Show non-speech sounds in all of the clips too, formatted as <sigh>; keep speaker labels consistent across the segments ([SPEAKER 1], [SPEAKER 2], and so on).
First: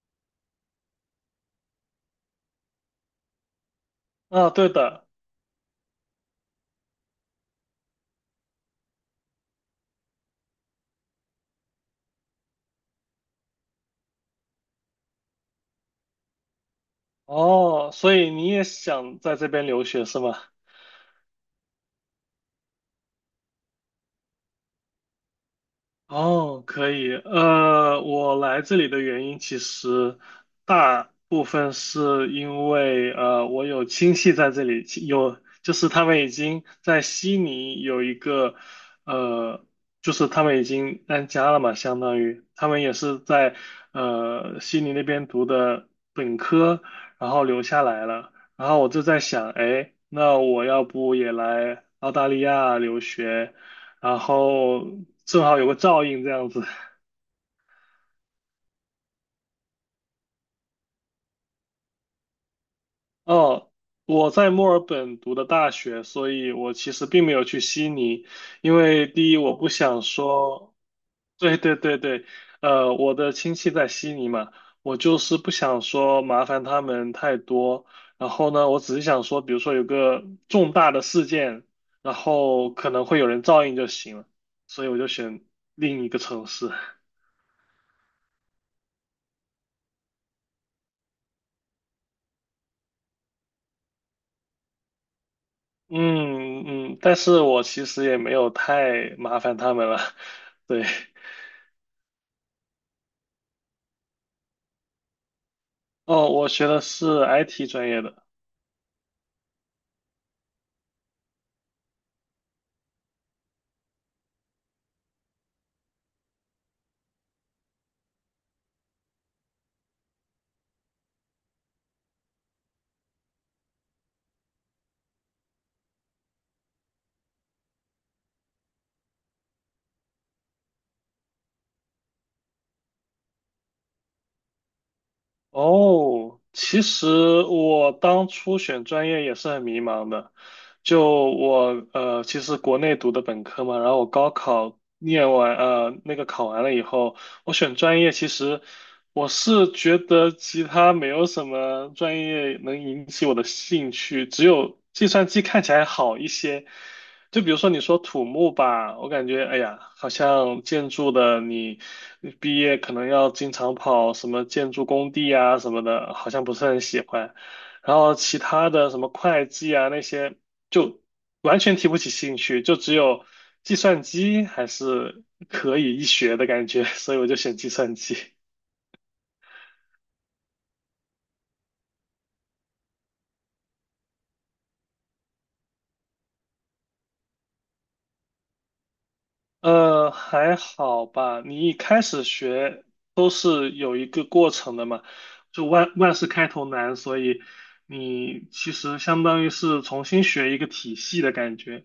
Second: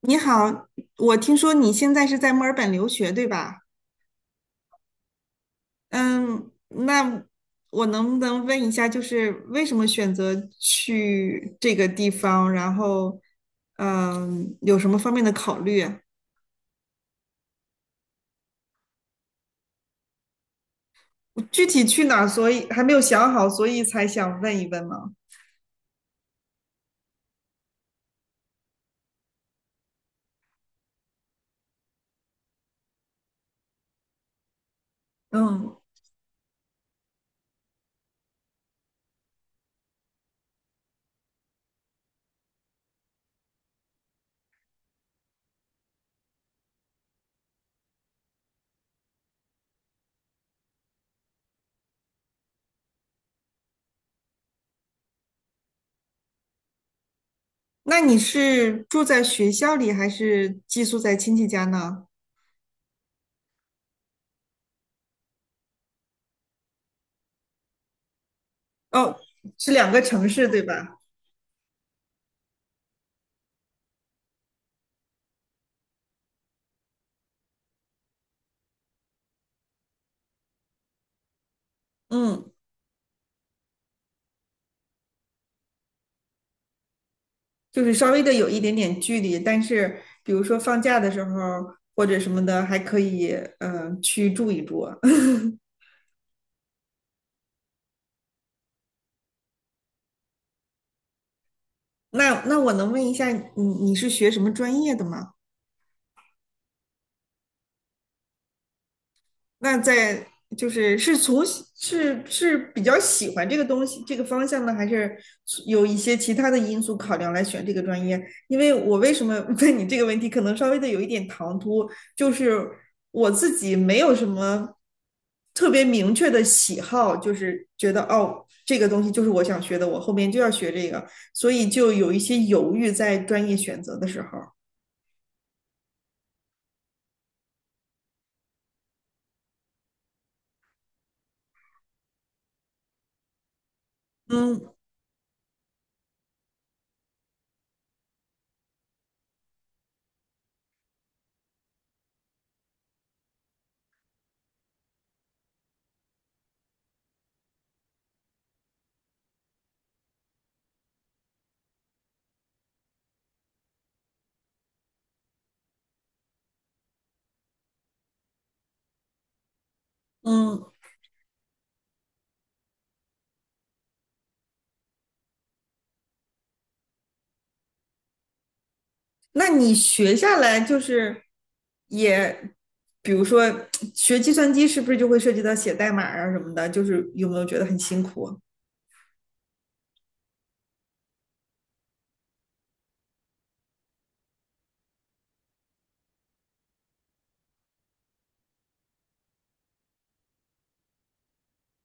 [SPEAKER 1] 你好，我听说你现在是在墨尔本留学，对吧？
[SPEAKER 2] 啊，对的。
[SPEAKER 1] 嗯，那我能不能问一下，就是为什么选择去这个地方？然后，有什么方面的考虑啊。
[SPEAKER 2] 哦，所以你也想在这边留学是吗？
[SPEAKER 1] 我具体去哪儿所以还没有想好，所以才想问一问嘛。
[SPEAKER 2] 哦，可以。我来这里的原因其实大部分是因为我有亲戚在这里，就
[SPEAKER 1] 嗯，
[SPEAKER 2] 是他们已经在悉尼有一个呃，就是他们已经安家了嘛，相当于他们也是在悉尼那边读的本科，然后留下来了。然后我就在想，哎，那我要不也来澳大利亚留学？然后正好有个照应这样子。
[SPEAKER 1] 那你是住在学校里，还是寄宿在亲戚家呢？
[SPEAKER 2] 哦，我在墨尔本读的大学，所以我其实并没有去悉尼，因为
[SPEAKER 1] 哦，
[SPEAKER 2] 第一我不
[SPEAKER 1] 是两个
[SPEAKER 2] 想
[SPEAKER 1] 城市，对
[SPEAKER 2] 说，
[SPEAKER 1] 吧？
[SPEAKER 2] 对对对对，我的亲戚在悉尼嘛，我就是不想说麻烦他们太多。然后呢，我只是想说，比如说有个重大的事件，然
[SPEAKER 1] 嗯。
[SPEAKER 2] 后可能会有人照应就行了，所以我就选另一个城市。
[SPEAKER 1] 就是稍微的有一点点距离，但是比如说放假的时候或者什么的，还可以去住一住啊。<laughs>
[SPEAKER 2] 嗯嗯，但是我其实也没有太麻烦他们了。<laughs> 对。
[SPEAKER 1] 那我能问一下，你是学什么专业的吗？
[SPEAKER 2] 哦，我学的是 IT 专业的。
[SPEAKER 1] 那在就是是从是是比较喜欢这个东西这个方向呢，还是有一些其他的因素考量来选这个专业？因为我为什么 <laughs> 问你这个问题，可能稍微的有一点唐突，就是我自己没有什么特别明确的喜好，就是觉得哦，这个东西就是我想学的，我后面就要学这个，所以就有一些犹豫在专业选择的时候。
[SPEAKER 2] 哦，其实我当初选专业也是很迷茫的。就我其实国内读的本科嘛，然后我高
[SPEAKER 1] 嗯
[SPEAKER 2] 考念完那个考完了以后，我选专业，其实我是觉得其他没有什么专业能引起我的兴趣，只有计算机看起来好一些。就比如说你说土木吧，我感觉哎呀，好像建筑的你毕业可能要经常跑什么建筑工地啊什么的，好像不是很喜欢。然后其他的什么会计啊那些，
[SPEAKER 1] 嗯。
[SPEAKER 2] 就完全提不起兴趣，就只有计算机还是可以一学的感觉，所以我就选计算机。
[SPEAKER 1] 那你学下来就是也，比如说学计算机是不是就会涉及到写代码啊什么的？就是有没有觉得很辛苦啊。
[SPEAKER 2] 呃，还好吧。你一开始学都是有一个过程的嘛，就万事开头难，所以你其实相当于是重新学一个体系的感觉。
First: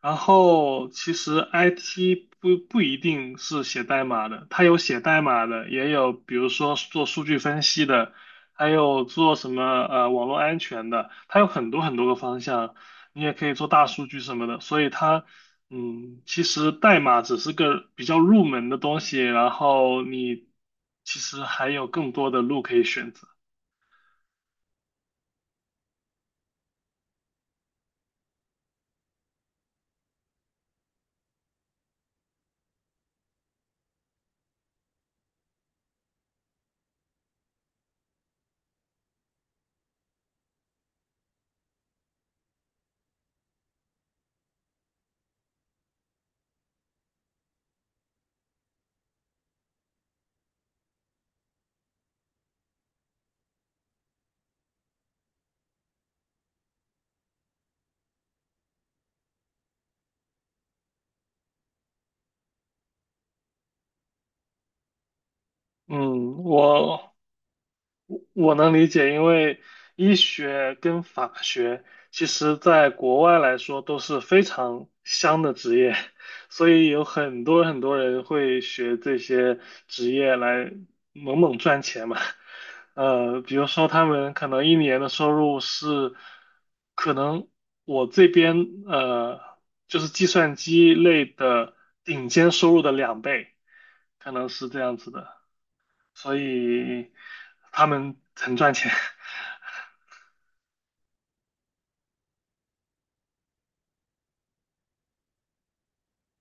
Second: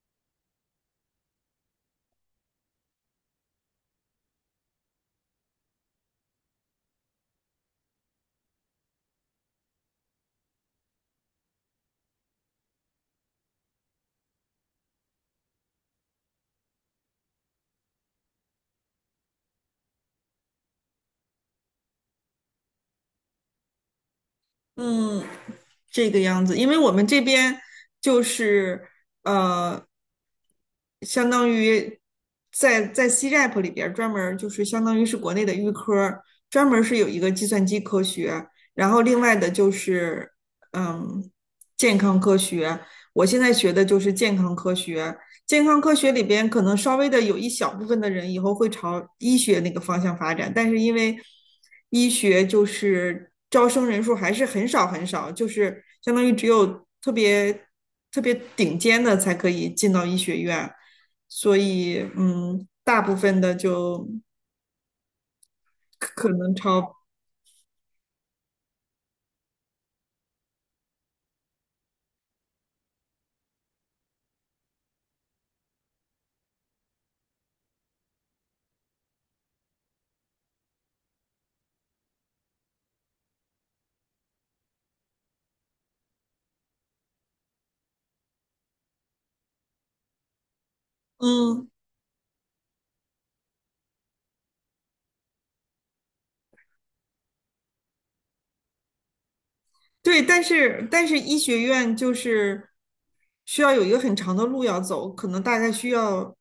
[SPEAKER 2] 然后其实 IT 不一定是写代码的，它有写代码的，也有比如说做数据分析的，还有做什么网络安全的，它有很多很多个方向。你也可以做大数据什么的，所以它嗯，其实代码只是个比较入门的东西，然后你其实还有更多的路可以选择。
[SPEAKER 1] 嗯，这个样子，因为我们这边就是呃，相当于在 C-RAP 里边儿专门儿就是相当于是国内的预科儿，专门儿是有一个计算机科学，然后另外的就是嗯健康科学。我现在学的就是健康科学，健康科学里边可能稍微的有一小部分的人以后会朝医学那个方向发展，但是因为医学就是招生人数还是很少很少，就是相当于只有特别特别顶尖的才可以进到医学院，所以大部分的就可
[SPEAKER 2] 嗯，
[SPEAKER 1] 能朝
[SPEAKER 2] 我能理解，因为医学跟法学其实在国外来说都是非常香的职业，所以有很多很多人会学这些职业来猛猛赚钱嘛。呃，比如说他们可能一年的收入是，可能我这边呃就是计算机类
[SPEAKER 1] 嗯
[SPEAKER 2] 的顶尖收入的两倍，可能是这样子的。所以他们很赚钱。<laughs>
[SPEAKER 1] 对，但是医学院就是需要有一个很长的路要走，可能大概需要，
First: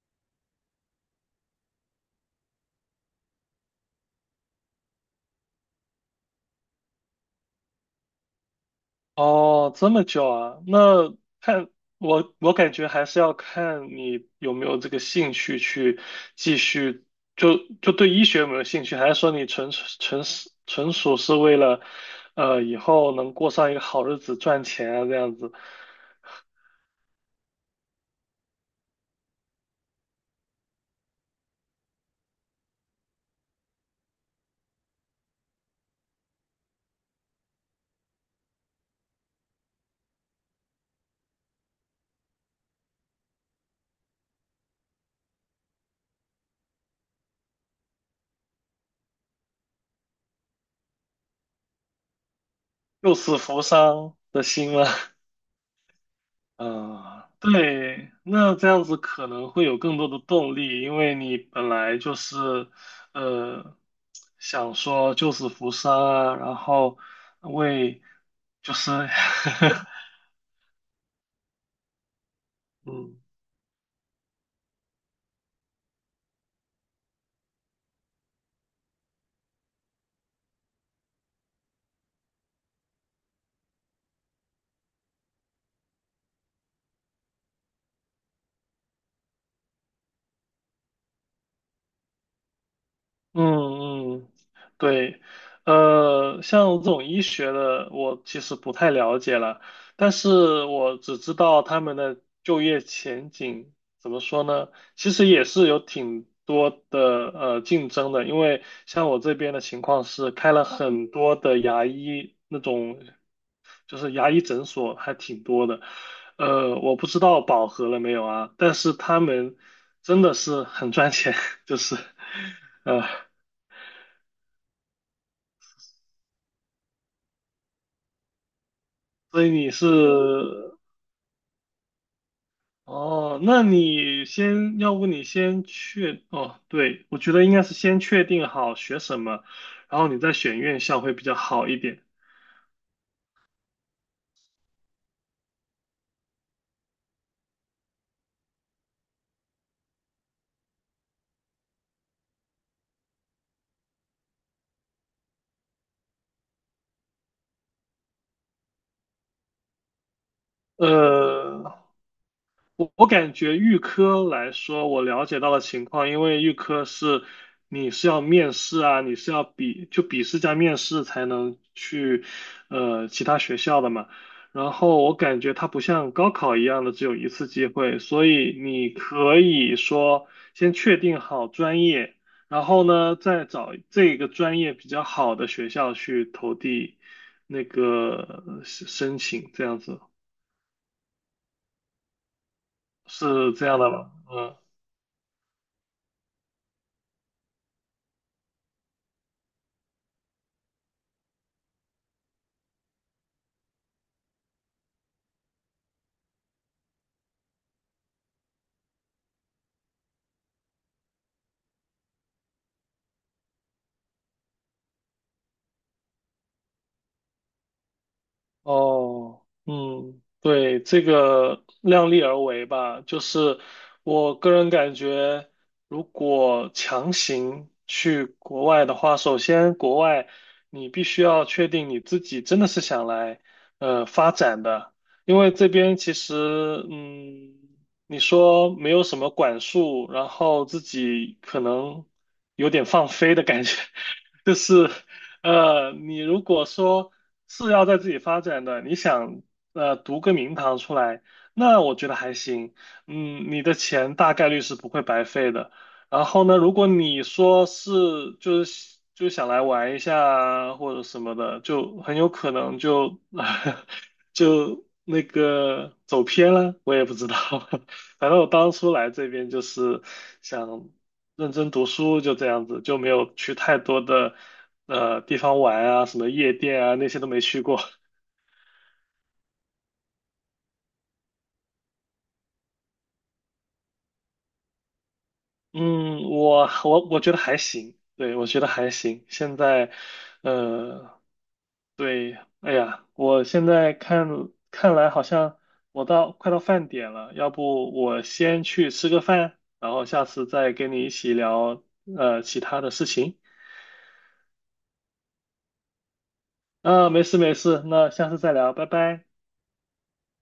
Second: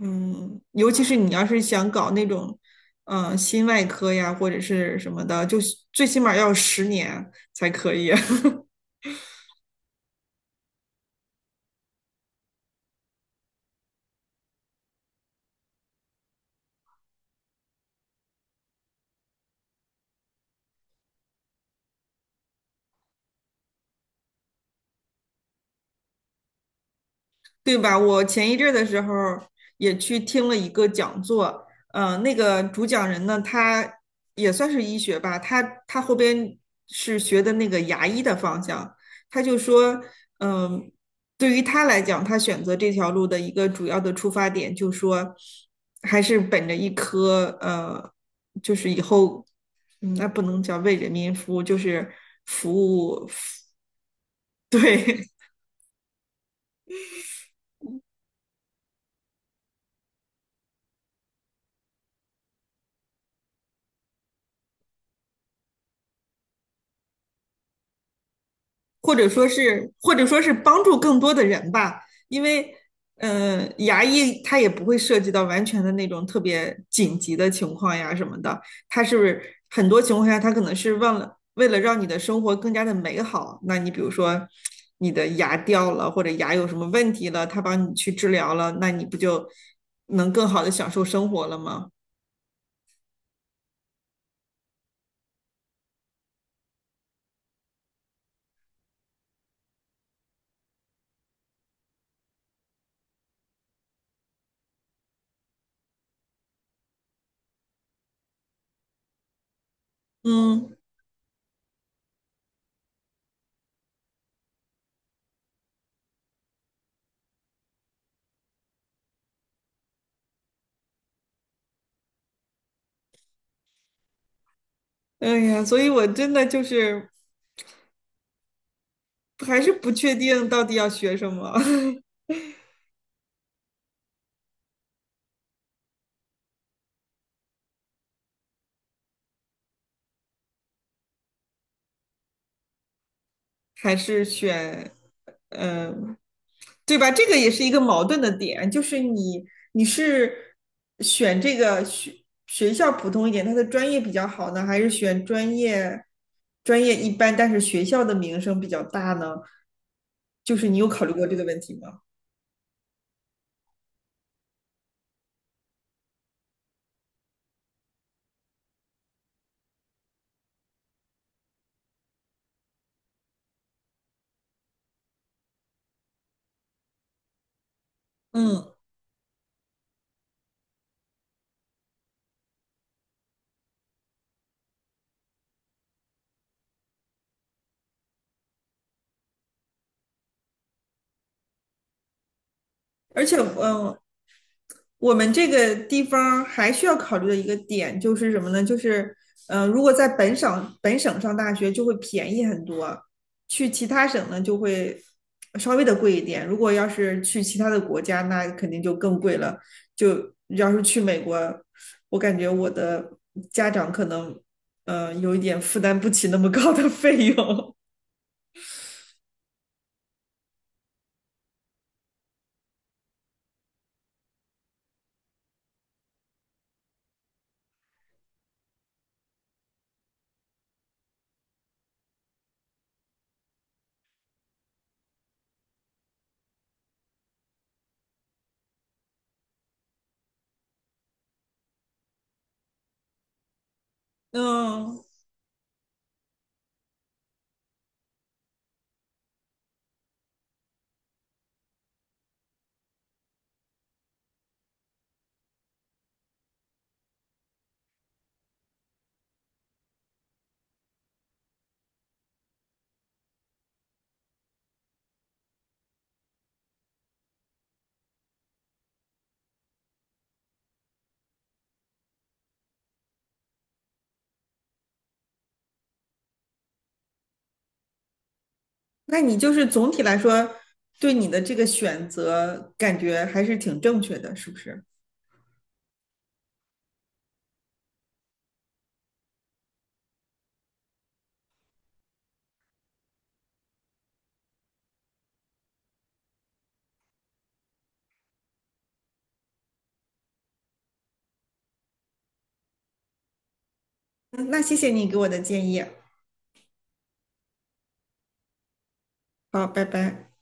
[SPEAKER 1] 尤其是你要是想搞那种，心外科呀或者是什么的，就是最起码要10年才可以。<laughs>
[SPEAKER 2] 哦，这么久啊？那看我，我感觉还是要看你有没有这个兴趣去继续，就就对医学有没有兴趣，还是说你纯属是为了，呃，以后能过上一个好日子赚钱啊，这样子，
[SPEAKER 1] 对吧？我前一阵儿的时候也去听了一个讲座，那个主讲人呢，他也算是医学吧，他后边是学的那个牙医的方向，他就说，嗯、对于他来讲，他选择这条路的一个主要的出发点，就说还是本着一颗就是以后，那不能叫为人民服务，就是服
[SPEAKER 2] 救
[SPEAKER 1] 务，
[SPEAKER 2] 死扶伤的
[SPEAKER 1] <laughs>
[SPEAKER 2] 心吗？<laughs>
[SPEAKER 1] 对，
[SPEAKER 2] 嗯，对，那这样子可能会有更多的动力，因为你本来就是，呃，想说救死扶伤啊，然后为就是，<laughs>
[SPEAKER 1] 或者说是帮助更多的人吧，因为
[SPEAKER 2] 嗯。
[SPEAKER 1] 牙医它也不会涉及到完全的那种特别紧急的情况呀什么的，它是不是很多情况下它可能是忘了为了让你的生活更加的美好，那你比如说你的牙掉了或者牙有什么问题了，他帮你去治疗了，那你不就能更好的享受生活了吗？
[SPEAKER 2] 嗯嗯，对，呃，像这种医学的，我其实不太了解了，但是我只知道他们的就业前景怎么说呢？其实也是有挺多的竞争的，因为像我这边的情况是开了
[SPEAKER 1] 嗯，
[SPEAKER 2] 很多的牙医那种，就是牙医诊所还挺多的，呃，我不知道饱和了没有啊，但是他们真的是很赚钱，<laughs> 就是。呃。
[SPEAKER 1] 哎呀，所以我真的就是
[SPEAKER 2] 所以
[SPEAKER 1] 还是
[SPEAKER 2] 你是
[SPEAKER 1] 不确定到底要学什么。<laughs>
[SPEAKER 2] 哦，那你先，要不你先哦，对，我觉得应该是先确定好学什么，然后你再选院校会比较好一点。
[SPEAKER 1] 还是选，嗯，对吧？这个也是一个矛盾的点，就是你是选这个学校普通一点，它的专业比较好呢，还是选专业一般，但是学校的名声比较大呢？就是你有考虑过这个问
[SPEAKER 2] 呃，
[SPEAKER 1] 题吗？
[SPEAKER 2] 我感觉预科来说，我了解到的情况，因为预科是你是要面试啊，你是要就笔试加面试才能去其他学校的嘛。然后我感觉它不像高考一样的只有一次机会，所以
[SPEAKER 1] 嗯，
[SPEAKER 2] 你可以说先确定好专业，然后呢再找这个专业比较好的学校去投递那个申请，这样子
[SPEAKER 1] 而且
[SPEAKER 2] 是这样的吗？嗯。
[SPEAKER 1] 我们这个地方还需要考虑的一个点就是什么呢？就是，如果在本省上大学就会便宜很多，去其他省呢就会稍微的贵一点。如果要是去其他的国家，那肯定就更贵了。就要是去美国，我感觉我的家长可能，有一点负担不起那么高的费用。
[SPEAKER 2] 哦，嗯，对，这个量力而为吧，就是我个人感觉，如果强行去国外的话，首先国外你必须要确定你自己真的是想来发展的，因为这边其实嗯，你说没有什么管束，然后自己可能有点放飞的感觉，<laughs> 就是。
[SPEAKER 1] 嗯，
[SPEAKER 2] 呃，你如果说是要在自己发展的，你想读个名堂出来，那我觉得还行。嗯，你的钱大概率是不会白费的。然后呢，如果你说是就想来玩一下啊或者什么的，就很有可能就 <laughs> 就那个走偏了，我也不知道。<laughs> 反正我当初来这边就是想认真读书，就这样子，就没有去太多的地方玩啊，什么夜店啊那些都没去过。
[SPEAKER 1] 那你就是总体来说，对你的这个选择感觉还是挺正确的，是不是？
[SPEAKER 2] 嗯，我我觉得还行，对，我觉得还行。现在，呃，对，哎呀，我现在看来好像我快到饭点了，要不我先去吃个饭，然后下次再跟你一起聊其他的事情。
[SPEAKER 1] 嗯那谢谢你给我的建议，
[SPEAKER 2] 啊，没事没事，那下次再聊，拜拜。
[SPEAKER 1] 好，拜拜。